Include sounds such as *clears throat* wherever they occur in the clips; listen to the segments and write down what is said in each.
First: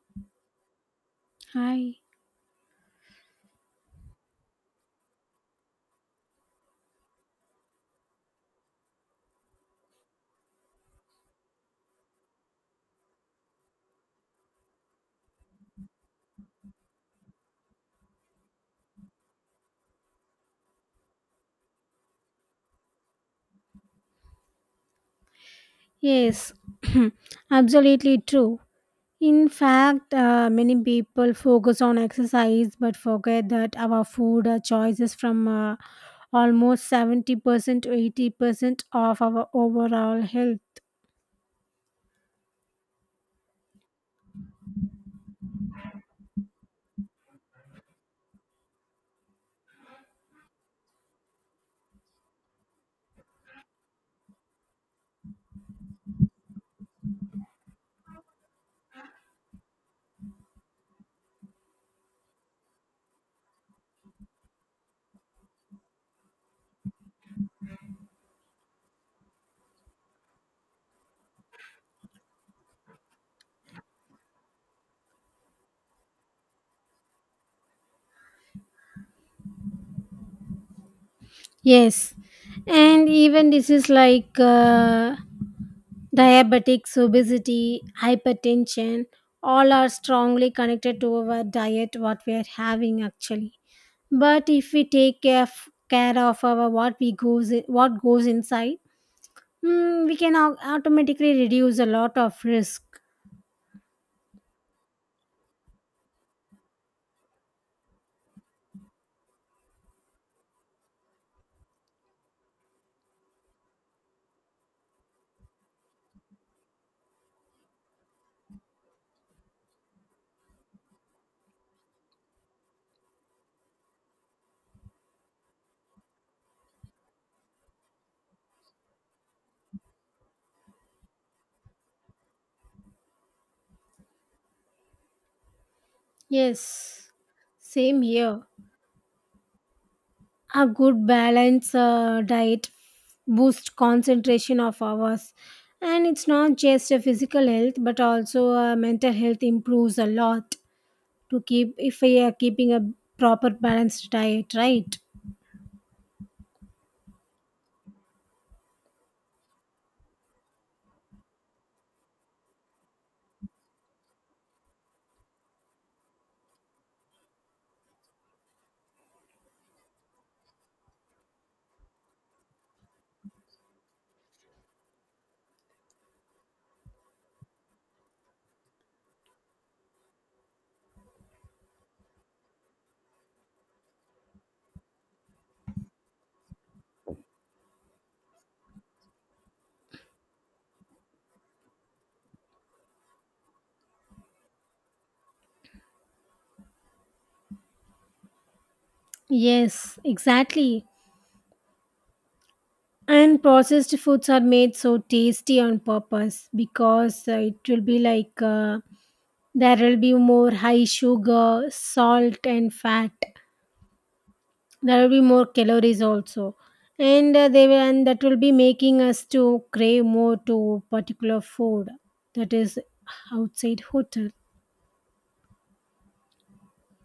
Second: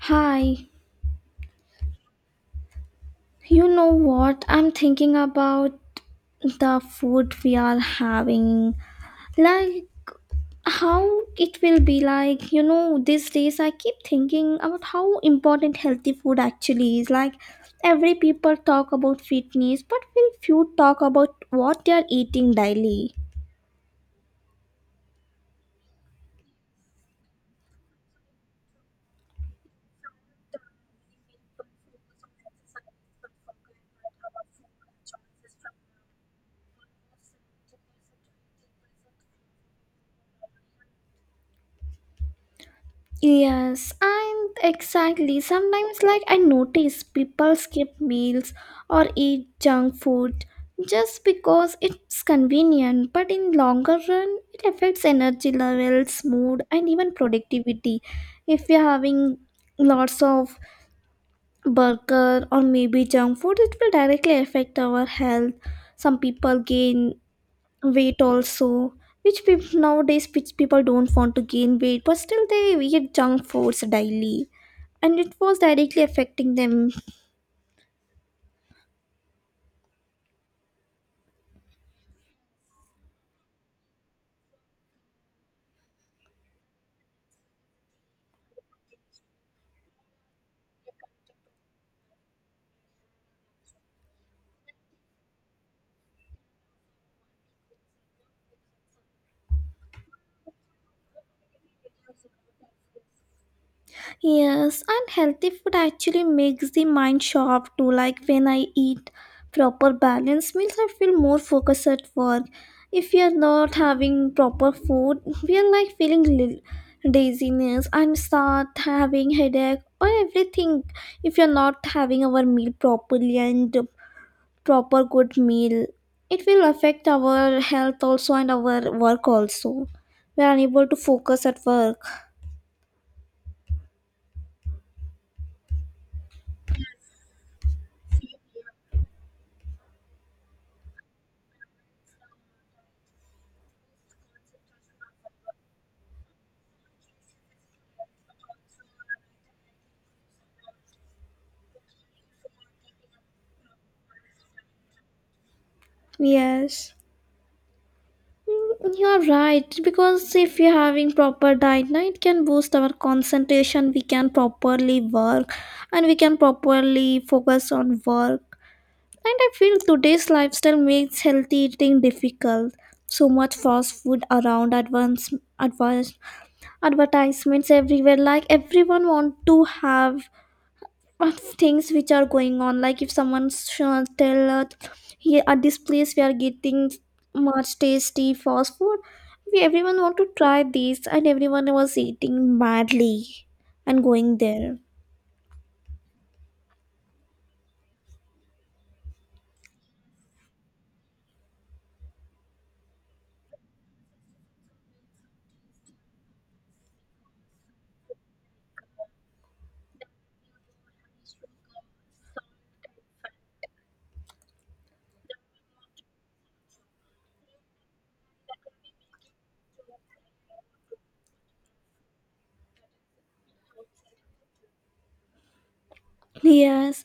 Hi, Hi. you know what? I'm thinking about the food we are having. Like, how it will be like, these days I keep thinking about how important healthy food actually is. Like, every people talk about fitness, but very few talk about what they are eating daily. Yes, *clears throat* absolutely true. In fact, many people focus on exercise but forget that our food choices from almost 70% to 80% of our overall health. Yes, and exactly. Sometimes, like, I notice people skip meals or eat junk food just because it's convenient, but in longer run, it affects energy levels, mood, and even productivity. If you're having lots of burger or maybe junk food, it will directly affect our health. Some people gain weight also, which people nowadays, which people don't want to gain weight but still they eat junk foods daily, and it was directly affecting them. Yes, and even diseases like diabetics, obesity, hypertension, all are strongly connected to our diet, what we are having actually. But if we take care of our what we goes what goes inside, we can automatically reduce a lot of risk. Yes, and healthy food actually makes the mind sharp too. Like when I eat proper balanced meals, I feel more focused at work. If we are not having proper food, we are like feeling laziness and start having headache or everything. If you're not having our meal properly and proper good meal, it will affect our health also and our work also. We are unable to focus at work. Yes, same here. A good balance diet boosts concentration of ours, and it's not just a physical health, but also mental health improves a lot to keep if we are keeping a proper balanced diet, right? Yes. Mm, you are right, because if we are having proper diet now, it can boost our concentration, we can properly work and we can properly focus on work. And I feel today's lifestyle makes healthy eating difficult. So much fast food around, advanced advertisements everywhere, like everyone want to have of things which are going on. Like if someone tell us, here at this place we are getting much tasty fast food, we everyone want to try this and everyone was eating madly and going there. Yes, exactly. And processed foods are made so tasty on purpose, because it will be like there will be more high sugar, salt, and fat. There will be more calories also, and that will be making us to crave more to particular food that is outside hotel. Yes,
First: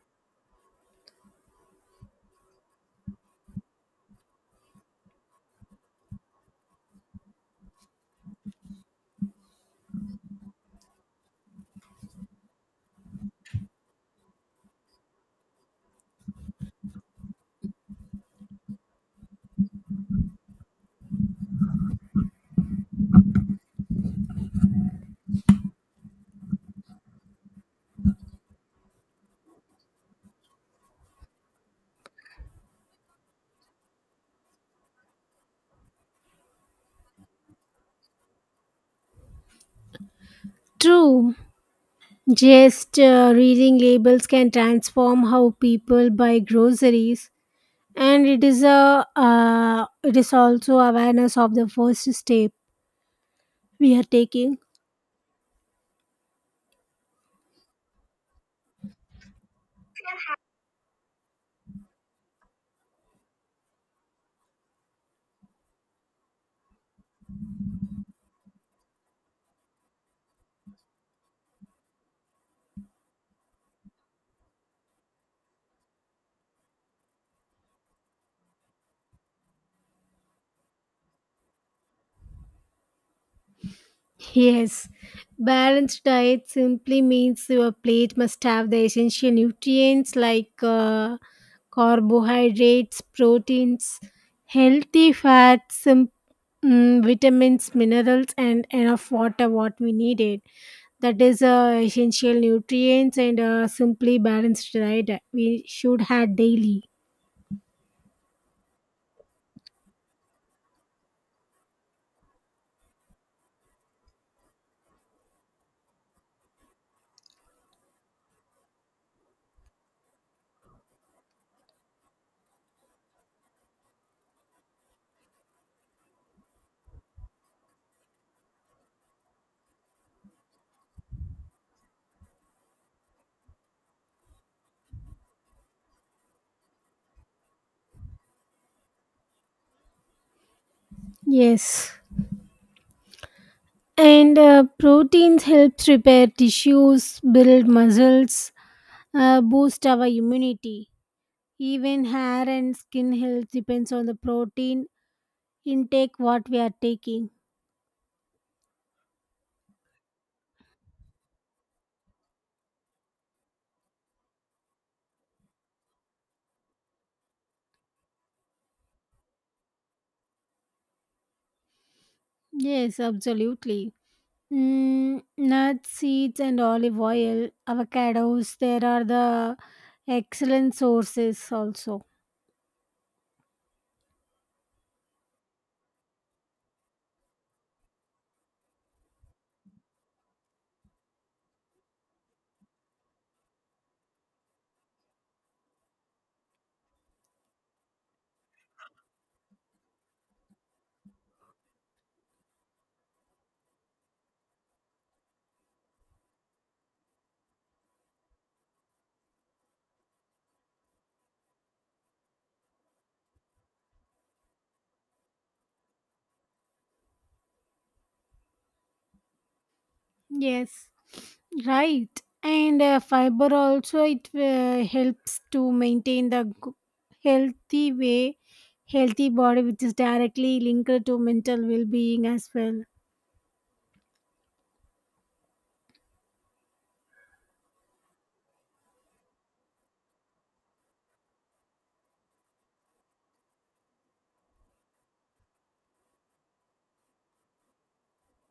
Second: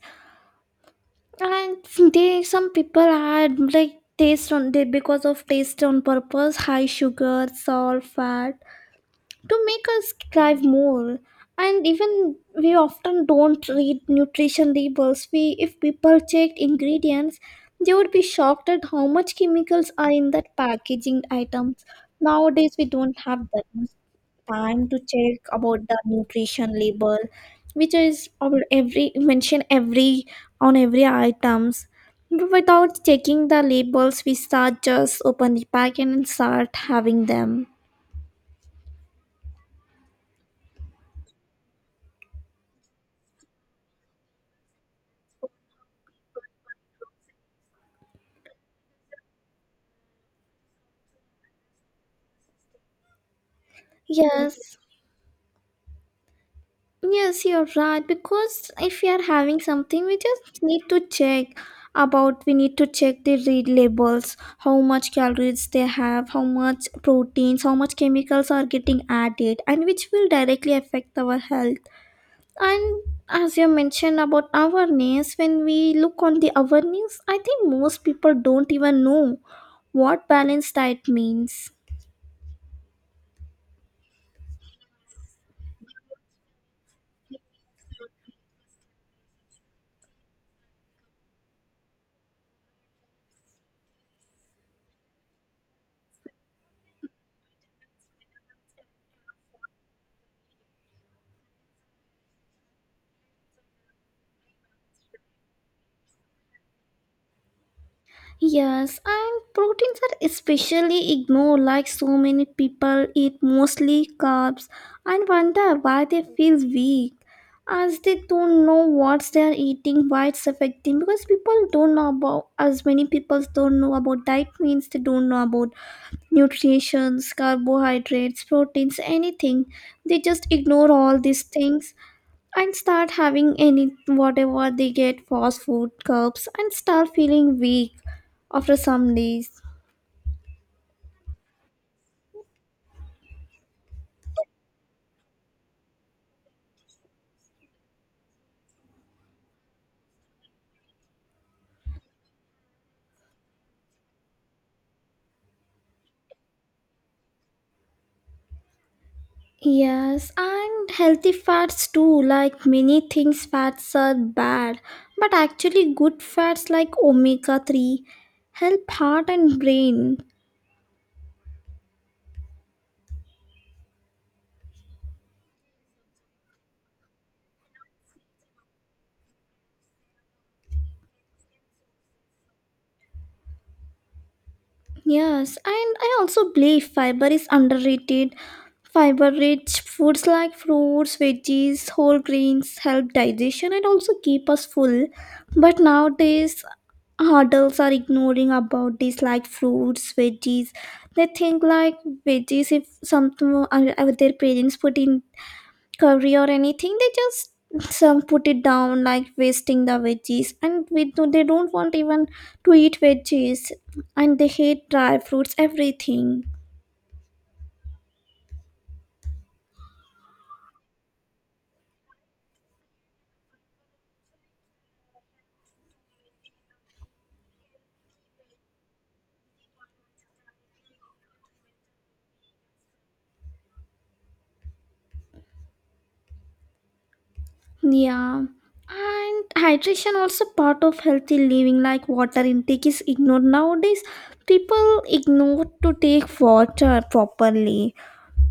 and they some people had like taste on they, because of taste on purpose high sugar salt fat to make us drive more. And even we often don't read nutrition labels. We, if people checked ingredients, they would be shocked at how much chemicals are in that packaging items. Nowadays we don't have that much time to check about the nutrition label, which is our every mention, every on every items. But without checking the labels, we start just open the packet and start having them. True. Just reading labels can transform how people buy groceries, and it is a it is also awareness of the first step we are taking. Yes. Yes, you're right. Because if we are having something, we just need to check about, we need to check the read labels, how much calories they have, how much proteins, how much chemicals are getting added, and which will directly affect our health. And as you mentioned about awareness, when we look on the awareness, I think most people don't even know what balanced diet means. Yes, balanced diet simply means your plate must have the essential nutrients like carbohydrates, proteins, healthy fats, vitamins, minerals, and enough water what we needed. That is essential nutrients, and simply balanced diet we should have daily. Yes, and proteins are especially ignored. Like so many people eat mostly carbs and wonder why they feel weak, as they don't know what they are eating, why it's affecting, because people don't know about, as many people don't know about diet means, they don't know about nutrition, carbohydrates, proteins, anything. They just ignore all these things and start having any whatever they get, fast food carbs, and start feeling weak after some days. Yes. And proteins helps repair tissues, build muscles, boost our immunity. Even hair and skin health depends on the protein intake what we are taking. Yes, and healthy fats too. Like many things, fats are bad, but actually, good fats like omega 3 help heart and brain. Yes, absolutely. Nuts, seeds, and olive oil, avocados, there are the excellent sources also. Yes, and I also believe fiber is underrated. Fiber rich foods like fruits, veggies, whole grains help digestion and also keep us full. But nowadays, adults are ignoring about this, like fruits, veggies. They think like veggies, if something their parents put in curry or anything, they just some put it down, like wasting the veggies, and we do, they don't want even to eat veggies, and they hate dry fruits, everything. Yes, right. And fiber also it helps to maintain the healthy way, healthy body, which is directly linked to mental well-being as well. Yeah, and hydration also part of healthy living. Like water intake is ignored nowadays. People ignore to take water properly.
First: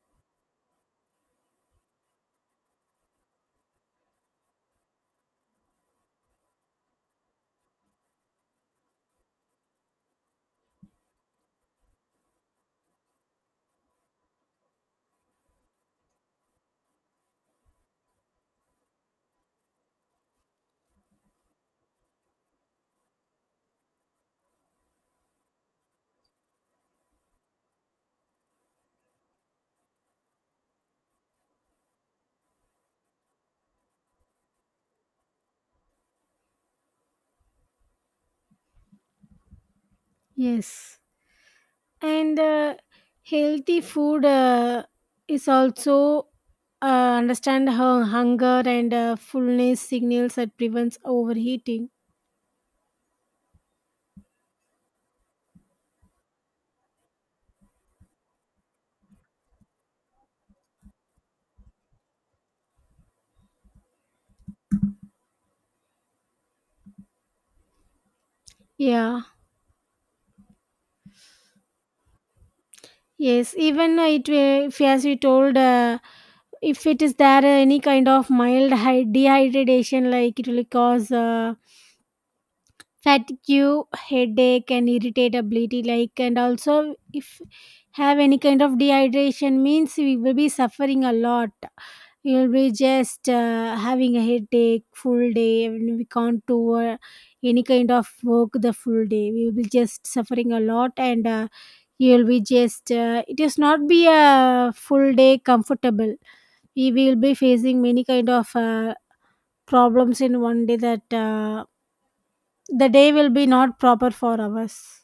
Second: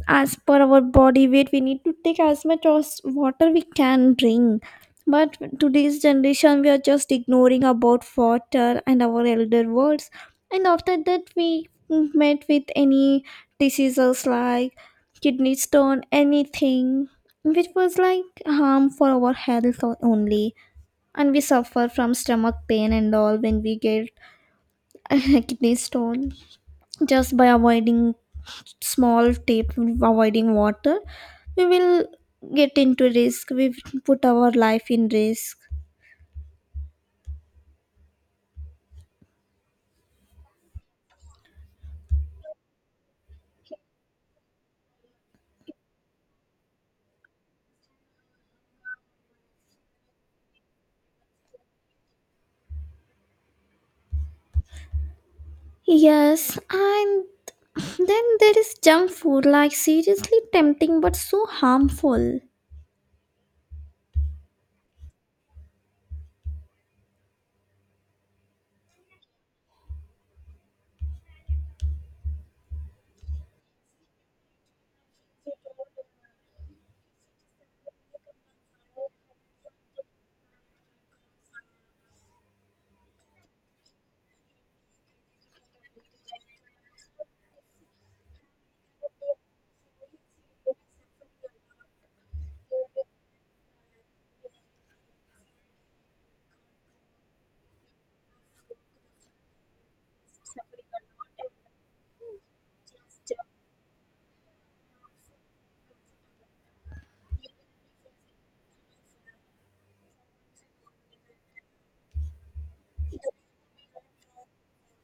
As per our body weight, we need to take as much as water we can drink. But today's generation, we are just ignoring about water and our elder words. And after that we met with any diseases like kidney stone, anything, which was like harm for our health only. And we suffer from stomach pain and all when we get *laughs* kidney stone, just by avoiding small tape, avoiding water. We will get into risk, we will put our life in risk. Yes, and healthy food is also uh, understand how hunger and fullness signals that prevents overheating. Yes, and then there is junk food, like seriously tempting but so harmful. Yeah. Yes, even it if as you told, if it is there any kind of mild dehydration, like it will cause fatigue, headache, and irritability. Like, and also if have any kind of dehydration means we will be suffering a lot. We will be just having a headache full day, and we can't do any kind of work the full day. We will be just suffering a lot, and you'll be just it is not be a full day comfortable, we will be facing many kind of problems in one day, that the day will be not proper for us.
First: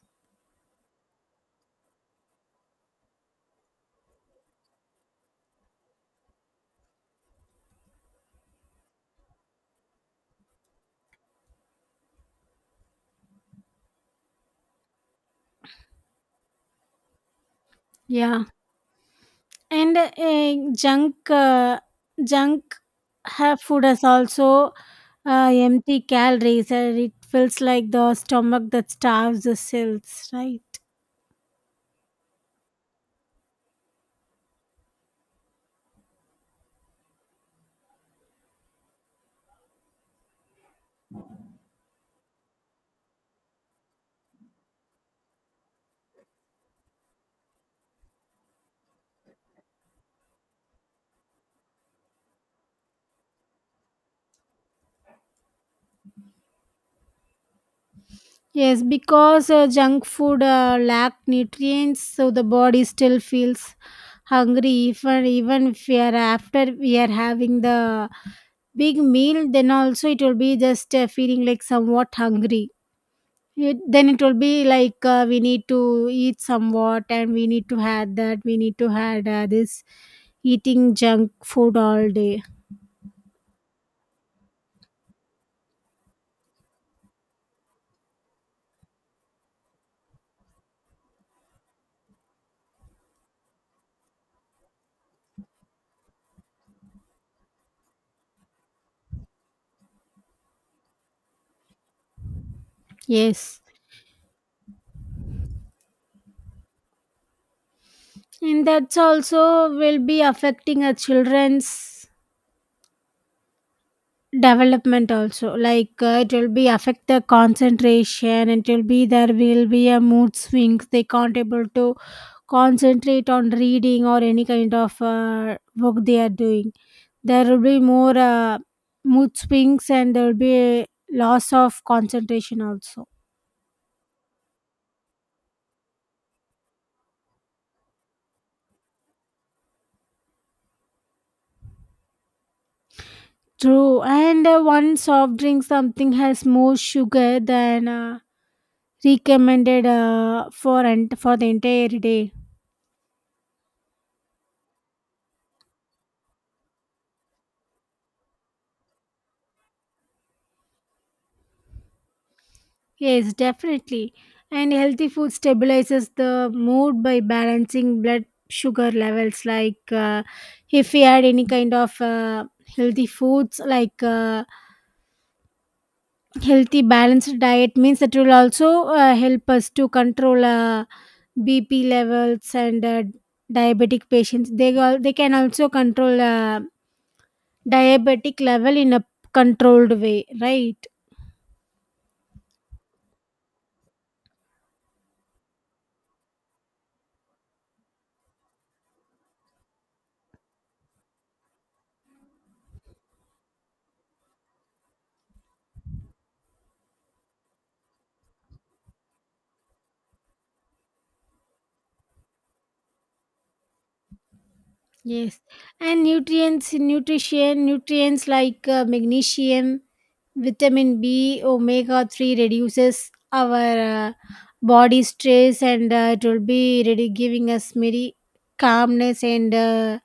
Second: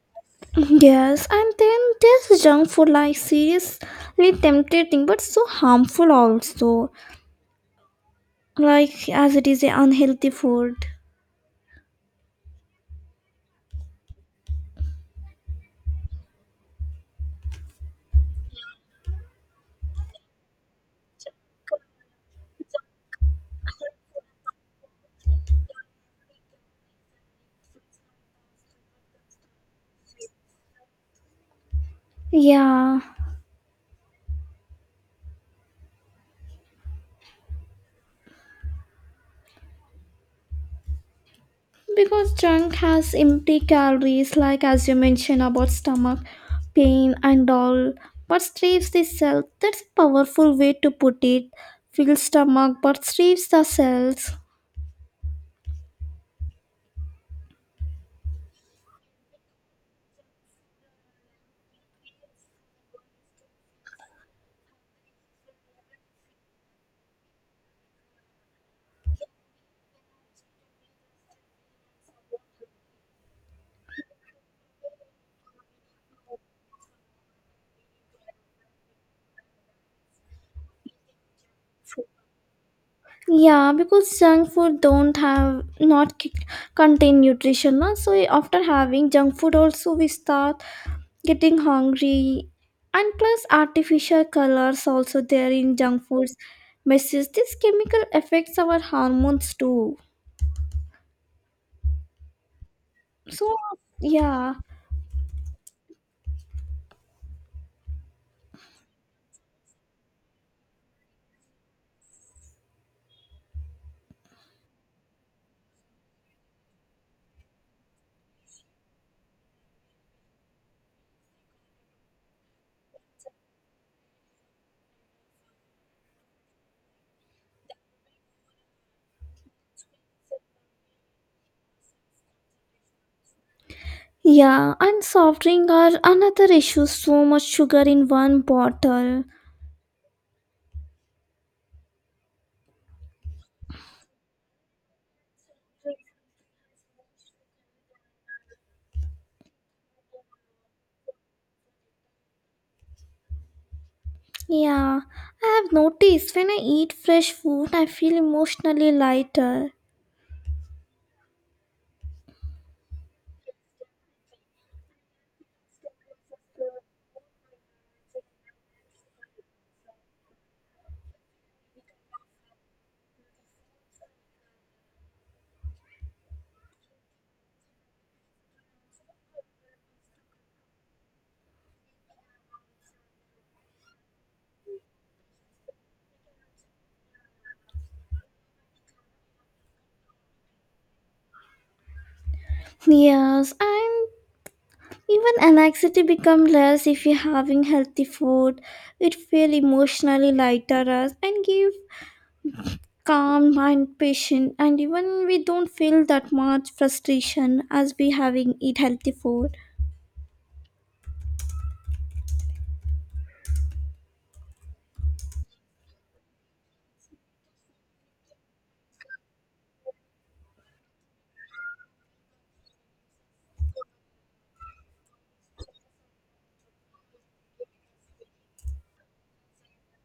Yes, and then there's junk food, like seriously tempting but so harmful also. Like as it is a unhealthy food. Yeah, and junk uh, junk have food is also empty calories, and it feels like the stomach that starves the cells, right? Yeah, because junk has empty calories, like as you mentioned about stomach pain and all, but strips the cell. That's a powerful way to put it. Fills stomach, but strips the cells. Yes, because junk food lack nutrients, so the body still feels hungry. Even if we are after we are having the big meal, then also it will be just feeling like somewhat hungry. It, then it will be like we need to eat somewhat, and we need to have that. We need to have this eating junk food all day. Yeah, because junk food don't have not contain nutrition, na? So after having junk food, also we start getting hungry, and plus artificial colors also there in junk foods. Messes this chemical affects our hormones too. So Yes, yeah, and that's also will be affecting our children's development also, like it will be affect the concentration, it will be, there will be a mood swings, they can't able to concentrate on reading or any kind of work they are doing. There will be more mood swings and there will be a loss of concentration also. yeah, and soft drink are another issue. So much sugar in one bottle. True, and one soft drink something has more sugar than recommended for and for the entire day. Yeah, I have noticed when I eat fresh food, I feel emotionally lighter. Yes, definitely. And healthy food stabilizes the mood by balancing blood sugar levels. Like, if we add any kind of healthy foods, like healthy balanced diet, means that will also help us to control BP levels and diabetic patients. They all they can also control diabetic level in a controlled way, right? Yes, and even anxiety become less if you're having healthy food. It feel emotionally lighter as and give calm mind patient, and even we don't feel that much frustration as we having eat healthy food. Yes, and nutrients, like magnesium, vitamin B, omega 3 reduces our body stress, and it will be ready giving us very calmness and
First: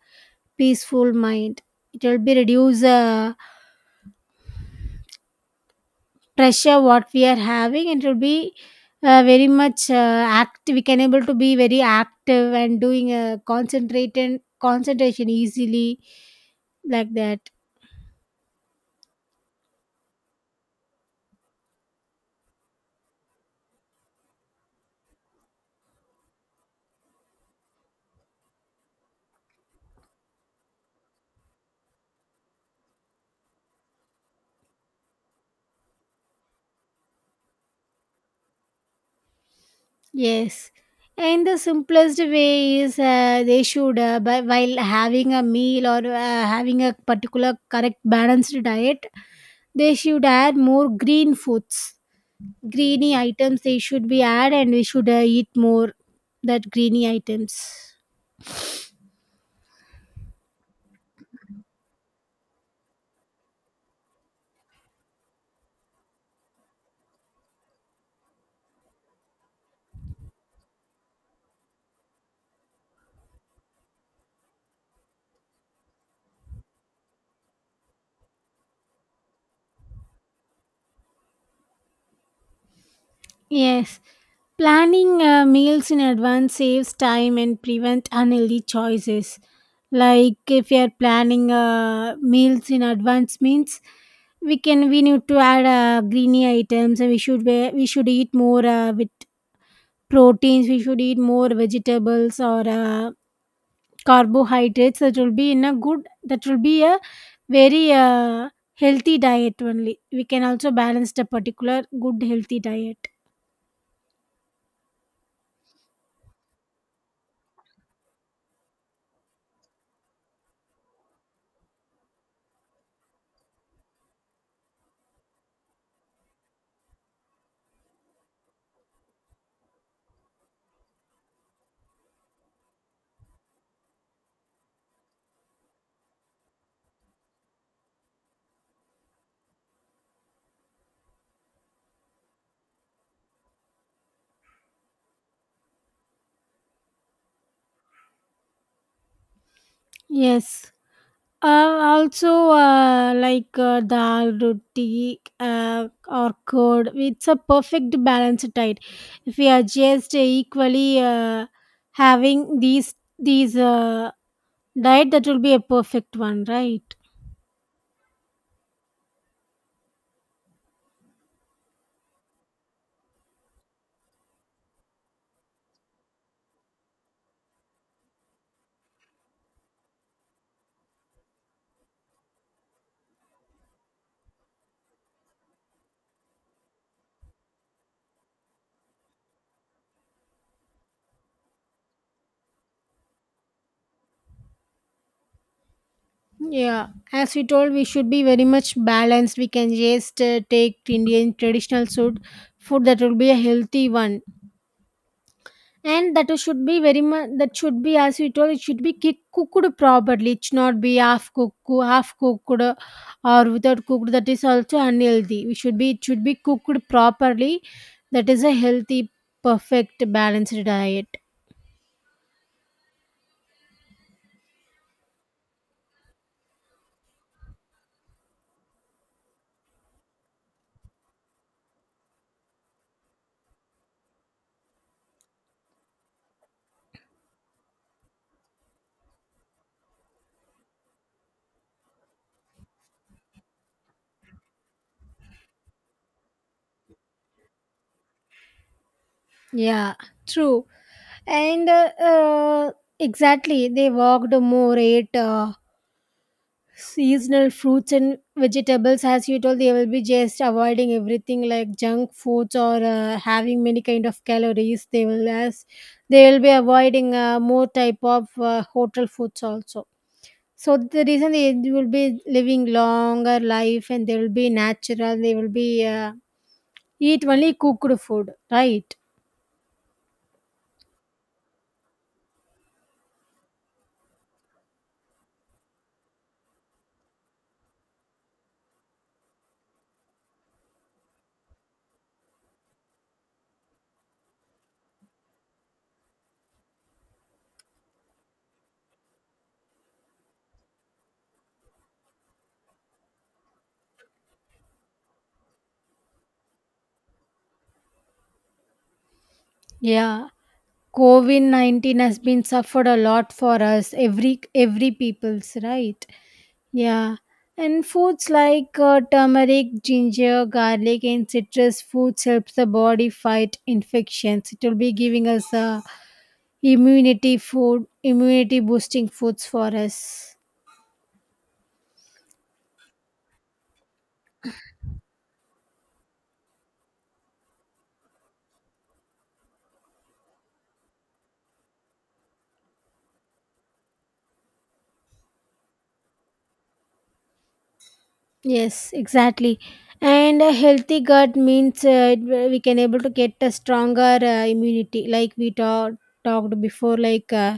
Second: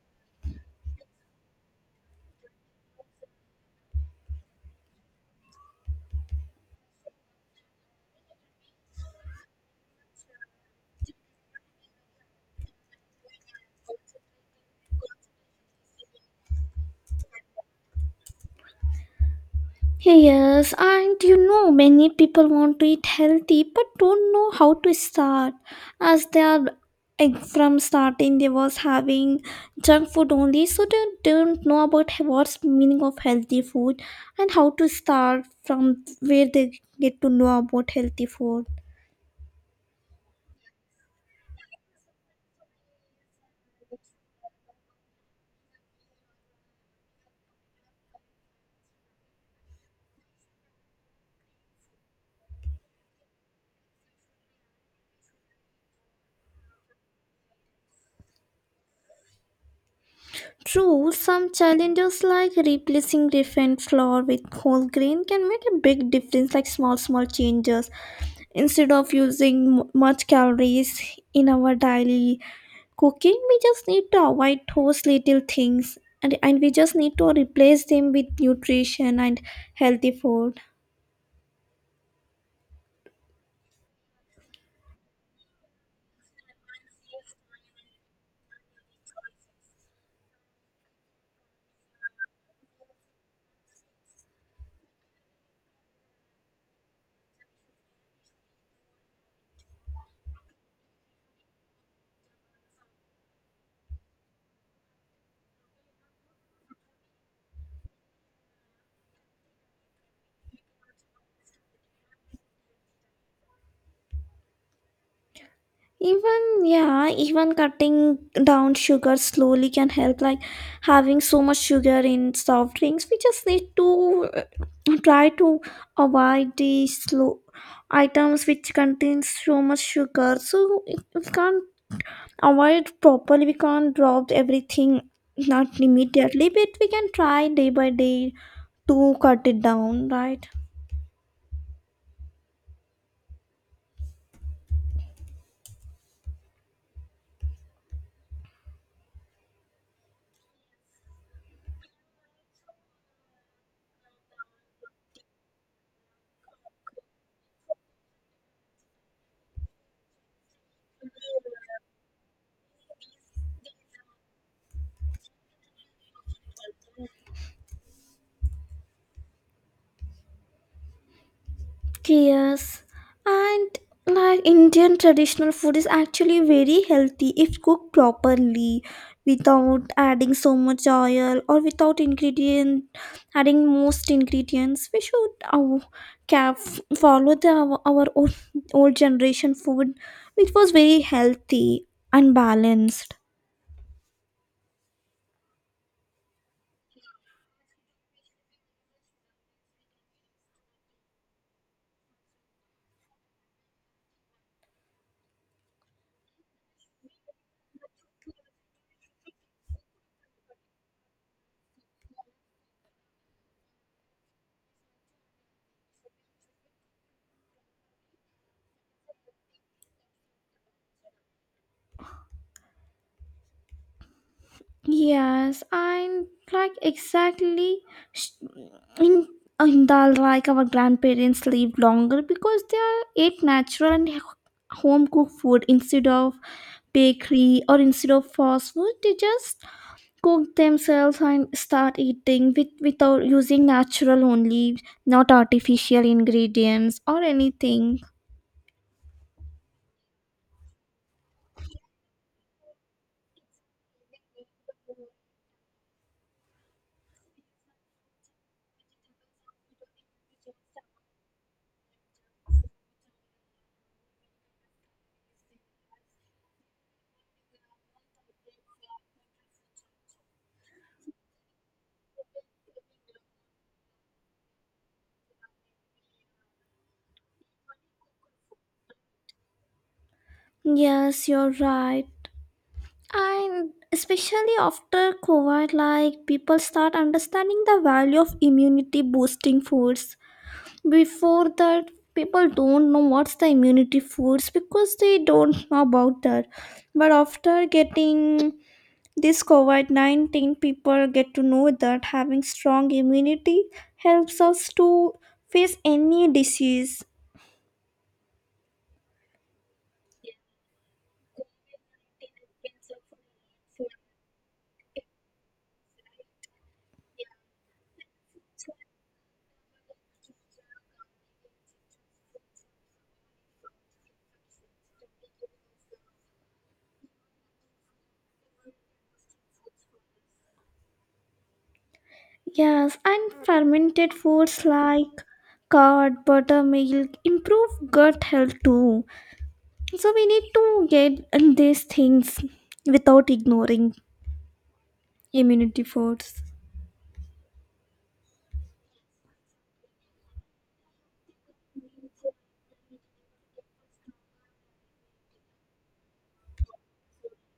peaceful mind. It will be reduce pressure what we are having, and it will be very much active. We can able to be very active and doing a concentrated concentration easily, like that. Yes, and many people want to eat healthy but don't know how to start, as they are from starting they was having junk food only, so they don't know about what's meaning of healthy food and how to start, from where they get to know about healthy food. Yes, and the simplest way is they should, by, while having a meal or having a particular correct balanced diet, they should add more green foods, greeny items. They should be add, and we should eat more that greeny items. True, some challenges like replacing refined flour with whole grain can make a big difference, like small, small changes. Instead of using much calories in our daily cooking, we just need to avoid those little things, and we just need to replace them with nutrition and healthy food. Yes, planning meals in advance saves time and prevent unhealthy choices. Like, if you are planning meals in advance means we can, we need to add greeny items, and we should be, we should eat more with proteins. We should eat more vegetables or carbohydrates. That will be in a good. That will be a very healthy diet only. We can also balance the particular good healthy diet. Even, yeah, even cutting down sugar slowly can help. Like having so much sugar in soft drinks, we just need to try to avoid the slow items which contain so much sugar. So if we can't avoid properly, we can't drop everything, not immediately, but we can try day by day to cut it down, right? Yes. Also, like dal, roti, or curd, it's a perfect balance diet. If we are just equally having these diet, that will be a perfect one, right? Yes, and like Indian traditional food is actually very healthy if cooked properly, without adding so much oil or without ingredient, adding most ingredients we should calf, follow the our old, old generation food, which was very healthy and balanced. Yeah, as we told, we should be very much balanced. We can just take Indian traditional food, food that will be a healthy one. And that should be very much, that should be, as you told, it should be cooked properly. It should not be half cooked, or without cooked. That is also unhealthy. We should be, it should be cooked properly. That is a healthy, perfect, balanced diet. Yes, and like exactly sh- in in dal, like our grandparents live longer because they are ate natural and home cooked food, instead of bakery or instead of fast food. They just cook themselves and start eating with without using natural only, not artificial ingredients or anything. Yeah, true. And exactly, they walked more, ate seasonal fruits and vegetables. As you told, they will be just avoiding everything like junk foods or having many kind of calories. They will, as they will be avoiding more type of hotel foods also. So the reason they will be living longer life, and they will be natural, they will be eat only cooked food, right? Yes, you're right. And especially after COVID, like people start understanding the value of immunity boosting foods. Before that, people don't know what's the immunity foods, because they don't know about that. But after getting this covid-19, people get to know that having strong immunity helps us to face any disease. Yeah, covid-19 has been suffered a lot for us, every people's, right? Yeah, and foods like turmeric, ginger, garlic, and citrus foods helps the body fight infections. It will be giving us immunity food, immunity boosting foods for us. Yes, and fermented foods like curd, buttermilk improve gut health too. So we need to get in these things without ignoring immunity foods. Yes, exactly. And a healthy gut means we can able to get a stronger immunity, like we talked before. Like,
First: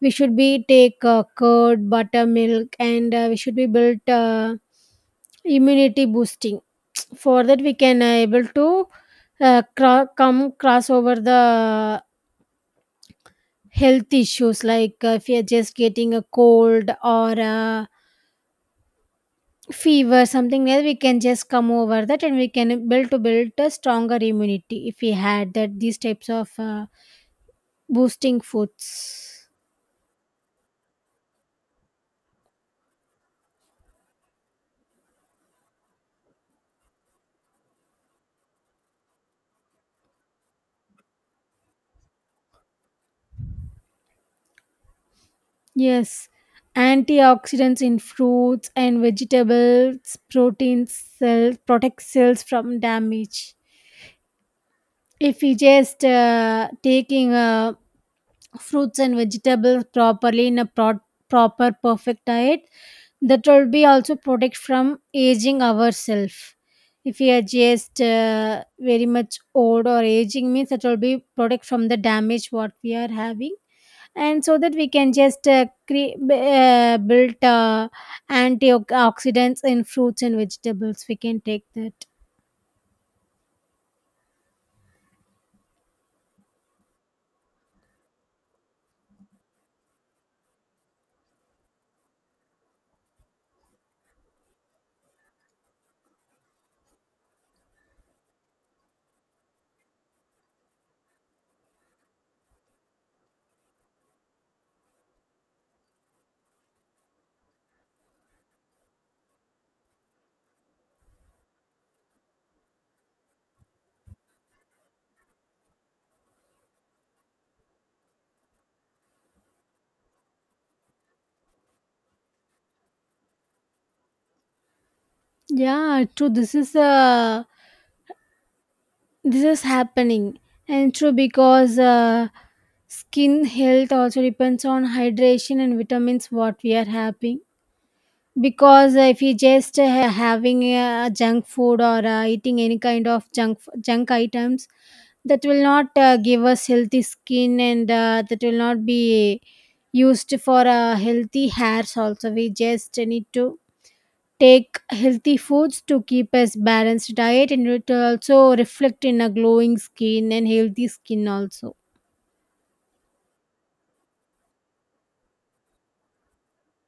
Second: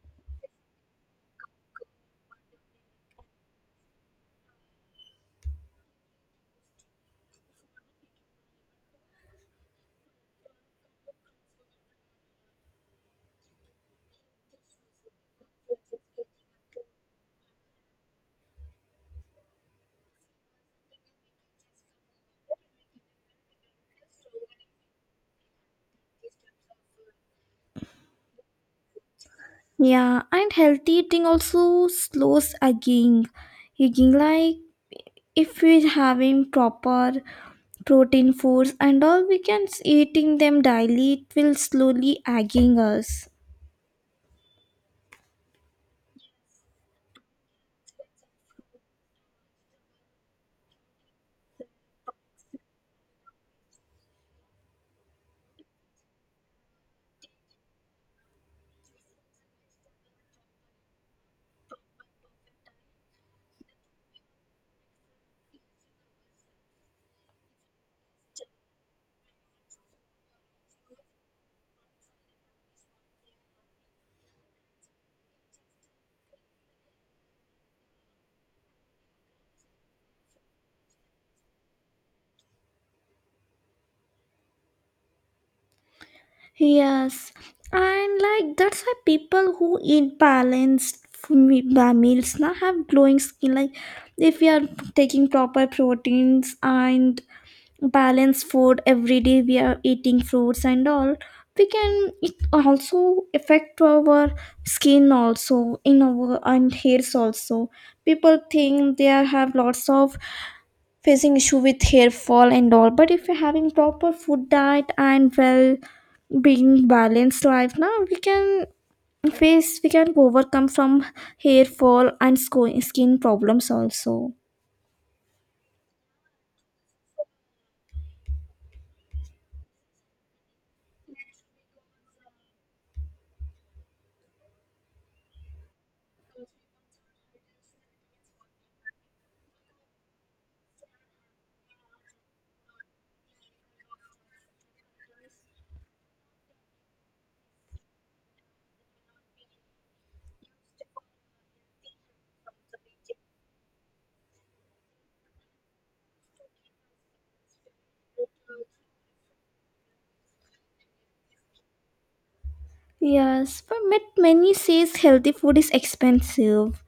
we should be take curd, buttermilk, and we should be built immunity boosting. For that, we can able to come cross over the health issues, like if you're just getting a cold or a fever, something like we can just come over that, and we can build to build a stronger immunity if we had that these types of boosting foods. Yeah, and healthy eating also slows aging. Aging, like if we're having proper protein foods and all, we can eating them daily, it will slowly aging us. Yes, antioxidants in fruits and vegetables protein cells protect cells from damage. If we just taking a fruits and vegetables properly in a proper perfect diet, that will be also protect from aging ourselves. If we are just very much old or aging means that will be protect from the damage what we are having. And so that we can just build antioxidants in fruits and vegetables, we can take that. Yes, and like that's why people who eat balanced meals now have glowing skin. Like if we are taking proper proteins and balanced food every day, we are eating fruits and all. We can, it also affect our skin also in our, and hairs also. People think they are- have lots of facing issue with hair fall and all, but if you're having proper food diet and well being balanced life now, we can face, we can overcome from hair fall and skin problems also. Yeah, true. This is happening. And true, because skin health also depends on hydration and vitamins what we are having. Because if you just having junk food or eating any kind of junk items, that will not give us healthy skin, and that will not be used for healthy hairs also. We just need to take healthy foods to keep us balanced diet, and it also reflect in a glowing skin and healthy skin also. Yes, but many says healthy food is expensive.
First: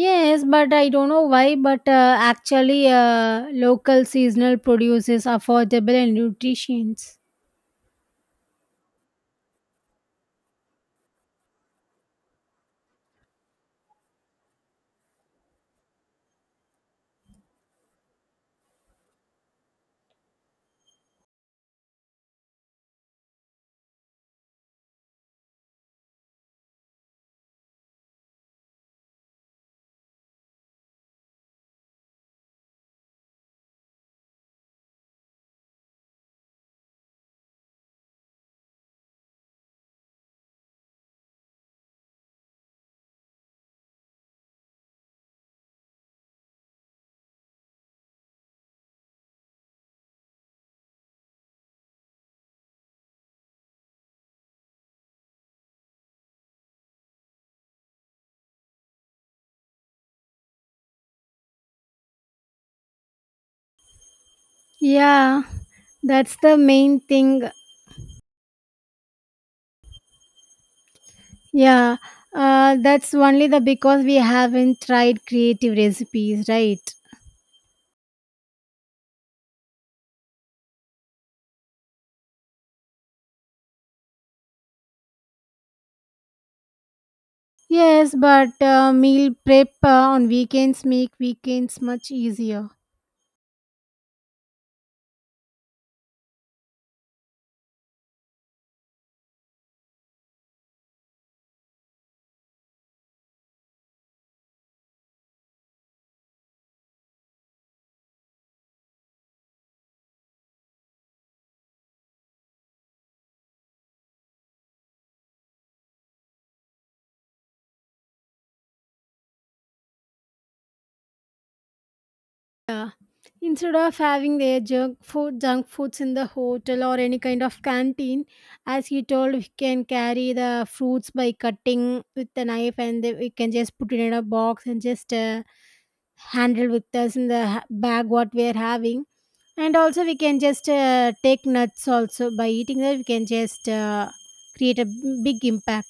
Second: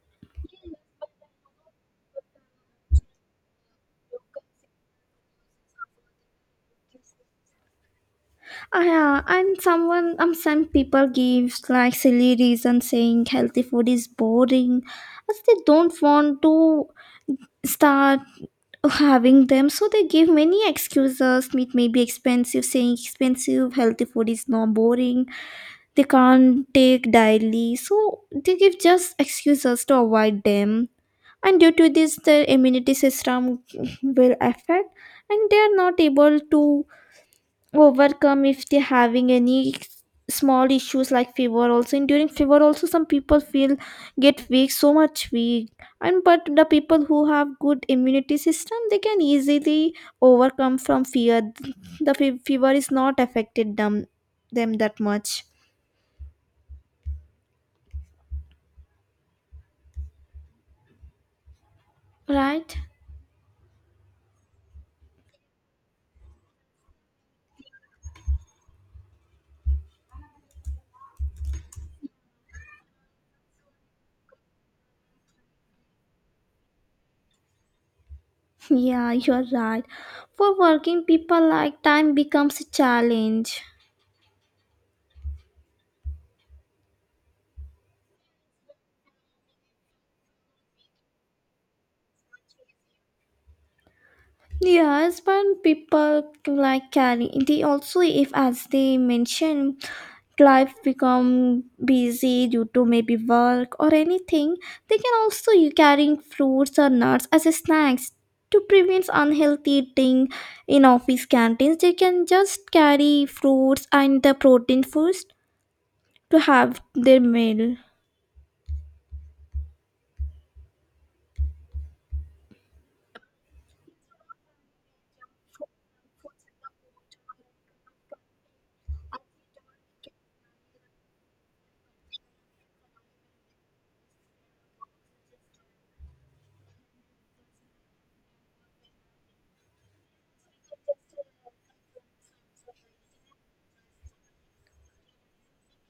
Yes, but I don't know why, but actually, local seasonal produce is affordable and nutritious. Ah, yeah, and someone, some people gives like silly reason, saying healthy food is boring, as they don't want to start having them, so they give many excuses, meat may be expensive, saying expensive healthy food is not boring, they can't take daily, so they give just excuses to avoid them. And due to this, the immunity system will affect, and they are not able to overcome if they're having any small issues like fever also. And during fever also some people feel get weak, so much weak. And but the people who have good immunity system, they can easily overcome from fear, the fever is not affected them, them that much, right? Yeah, that's the main thing. Yeah, that's only the, because we haven't tried creative recipes, right? *laughs* Yeah, you're right. For working people, like time becomes a challenge. Yes, but meal prep on weekends make weekends much easier. Yes, but people like carry they also, if as they mention, life become busy due to maybe work or anything, they can also you carrying fruits or nuts as a snacks to prevent unhealthy eating in office canteens. They can just carry fruits and the protein foods to have their meal. Yeah. Instead of having their junk food, junk foods in the hotel or any kind of canteen, as you told, we can carry the fruits by cutting with the knife, and then we can just put it in a box and just handle with us in the bag what we are having. And also, we can just take nuts also by eating that. We can just create a big impact.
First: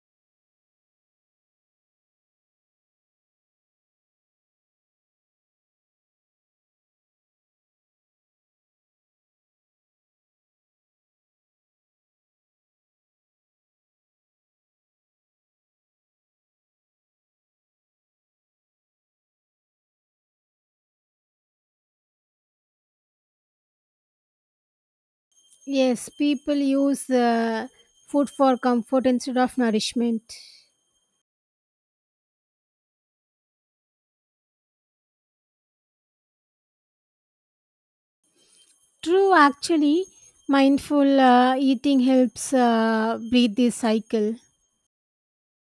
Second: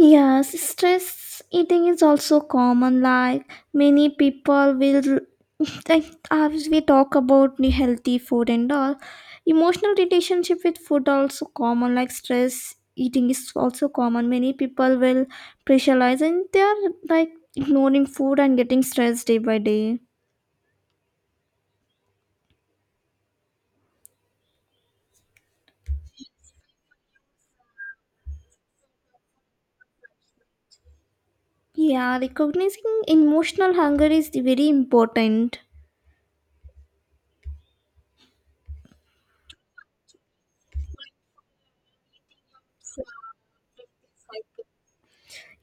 Yes, stress eating is also common. Like many people will, *laughs* like as we talk about the healthy food and all, emotional relationship with food also common. Like stress eating is also common. Many people will pressurize, and they are like ignoring food and getting stressed day by day. Yes, people use food for comfort instead of nourishment. Yeah, recognizing emotional hunger is the very important. True, actually, mindful eating helps breathe this cycle.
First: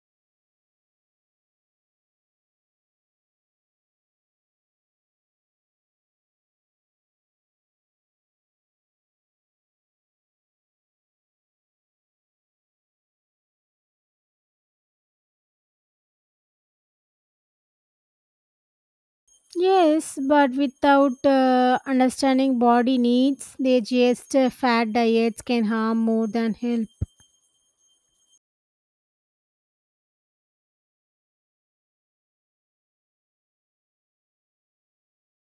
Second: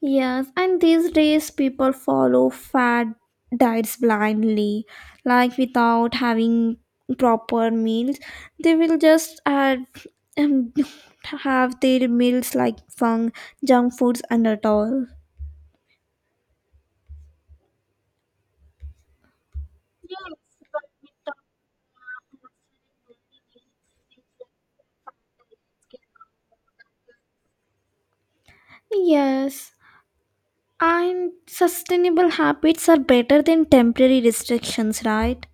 Yes, and these days people follow fad diets blindly, like without having proper meals. They will just add um, *laughs* have their meals like fun, junk foods, and at all. Yes, but without understanding body needs, they just fat diets can harm more than help. Yes, and sustainable habits are better than temporary restrictions, right?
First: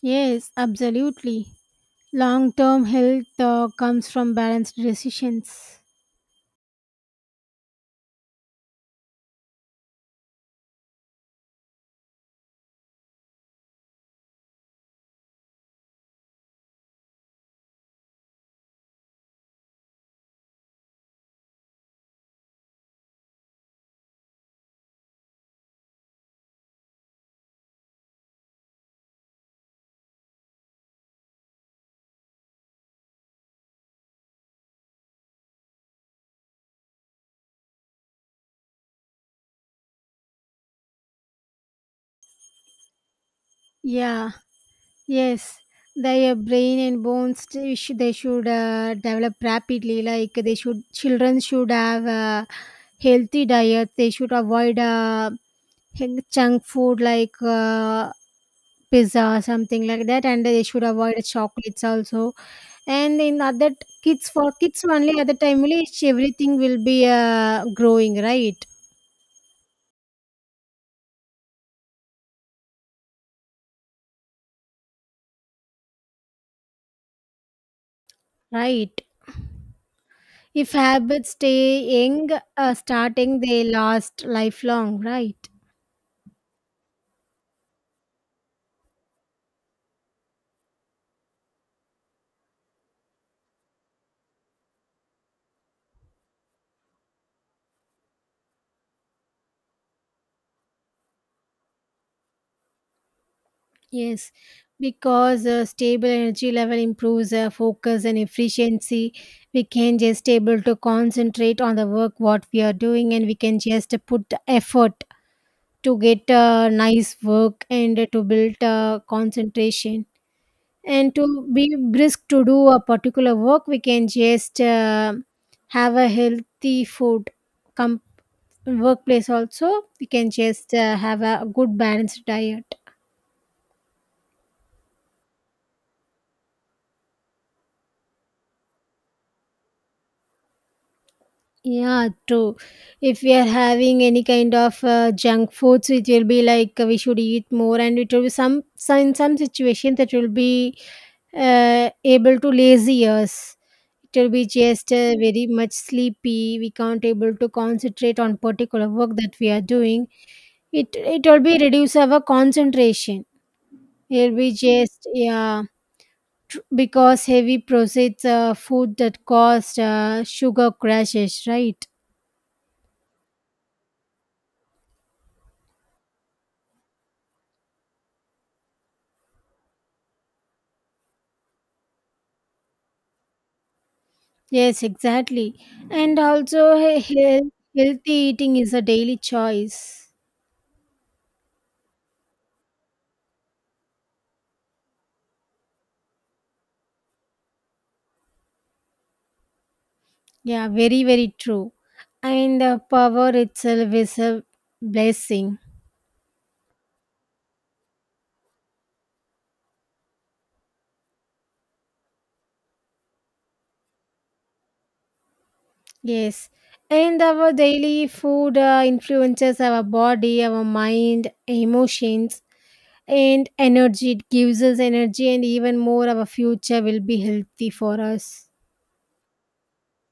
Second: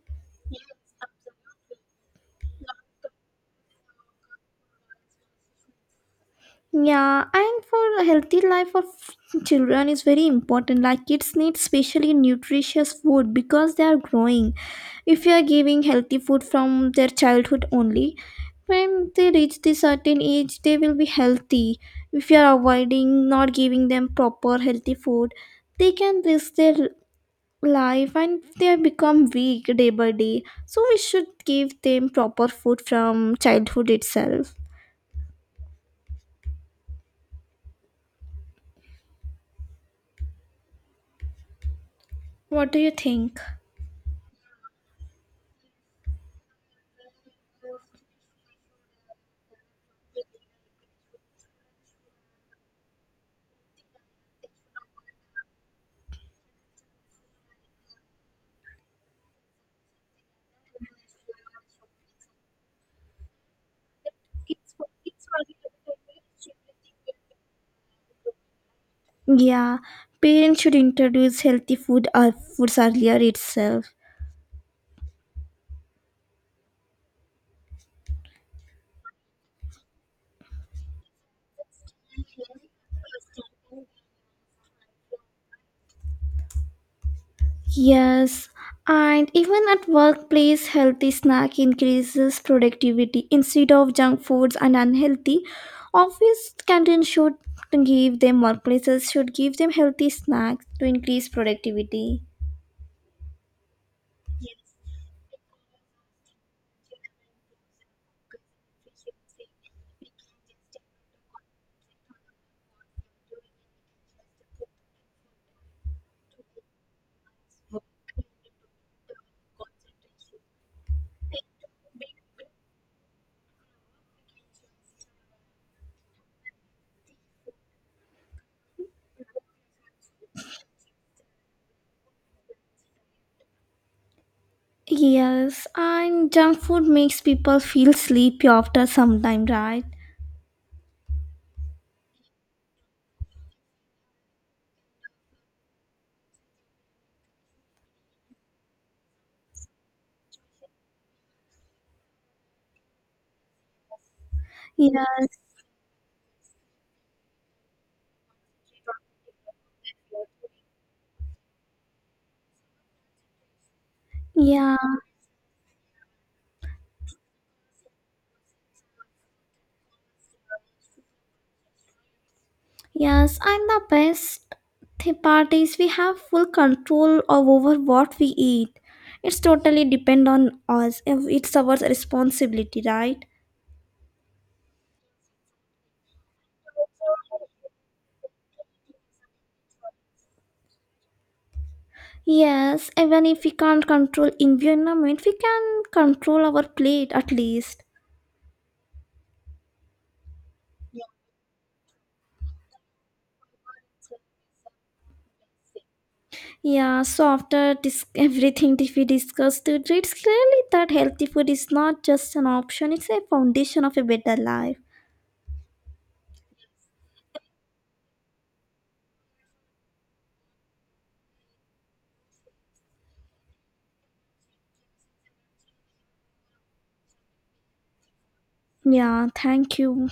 Yes, absolutely. Long term health comes from balanced decisions. Yeah, and for a healthy life of children is very important. Like kids need specially nutritious food because they are growing. If you are giving healthy food from their childhood only, when they reach the certain age, they will be healthy. If you are avoiding not giving them proper healthy food, they can risk their life, and they become weak day by day. So we should give them proper food from childhood itself. What do you think? Yeah, yes. Their brain and bones they should, develop rapidly. Like, they should, children should have healthy diet. They should avoid Heng junk food like, pizza, something like that, and they should avoid chocolates also. And in other kids, for Kids kids for only, at kids the for the time only, it's everything will be, entertainment growing, right? should be, yeah, parents should introduce healthy food or foods earlier itself. Right. If habits stay young, starting, they last lifelong, right? Yes, and even at workplace, healthy snack increases productivity instead of junk foods and unhealthy. Office canteens should give them, workplaces should give them healthy snacks to increase productivity. Yes, Yes. because a stable energy level improves focus and efficiency. We can just able to concentrate on the work what we are doing, and we can just put the effort to get nice work and to build concentration, and to be brisk to do a particular work, we can just have a healthy food, com- workplace also, we can just have a good balanced diet. Yes, and junk food makes people feel sleepy after some time, right? Yeah, true. If we are having any kind of junk foods, it will be like we should eat more, and it will be some in some situations, that will be able to lazy us. Till we just Yes, very much sleepy, we can't able to concentrate on particular work that we are doing. It will be reduce our concentration. It will be yeah, just, yeah, because heavy processed food that cause sugar crashes, right? yes, and the best part is we have full control of over what we eat. It's totally depend on us. If it's our responsibility, right? Yes, exactly. And also, healthy eating is a daily choice. Yes, even if we can't control environment, we can control our plate at least. Yeah, very, very true. And power itself is a blessing. Yeah, so after *laughs* everything that we discussed today, it's clearly that healthy food is not just an option, it's a foundation of a better life. Yes, and our daily food influences our body, our mind, emotions, and energy. It gives us energy, and even more, our future will be healthy for us. Yeah, thank you.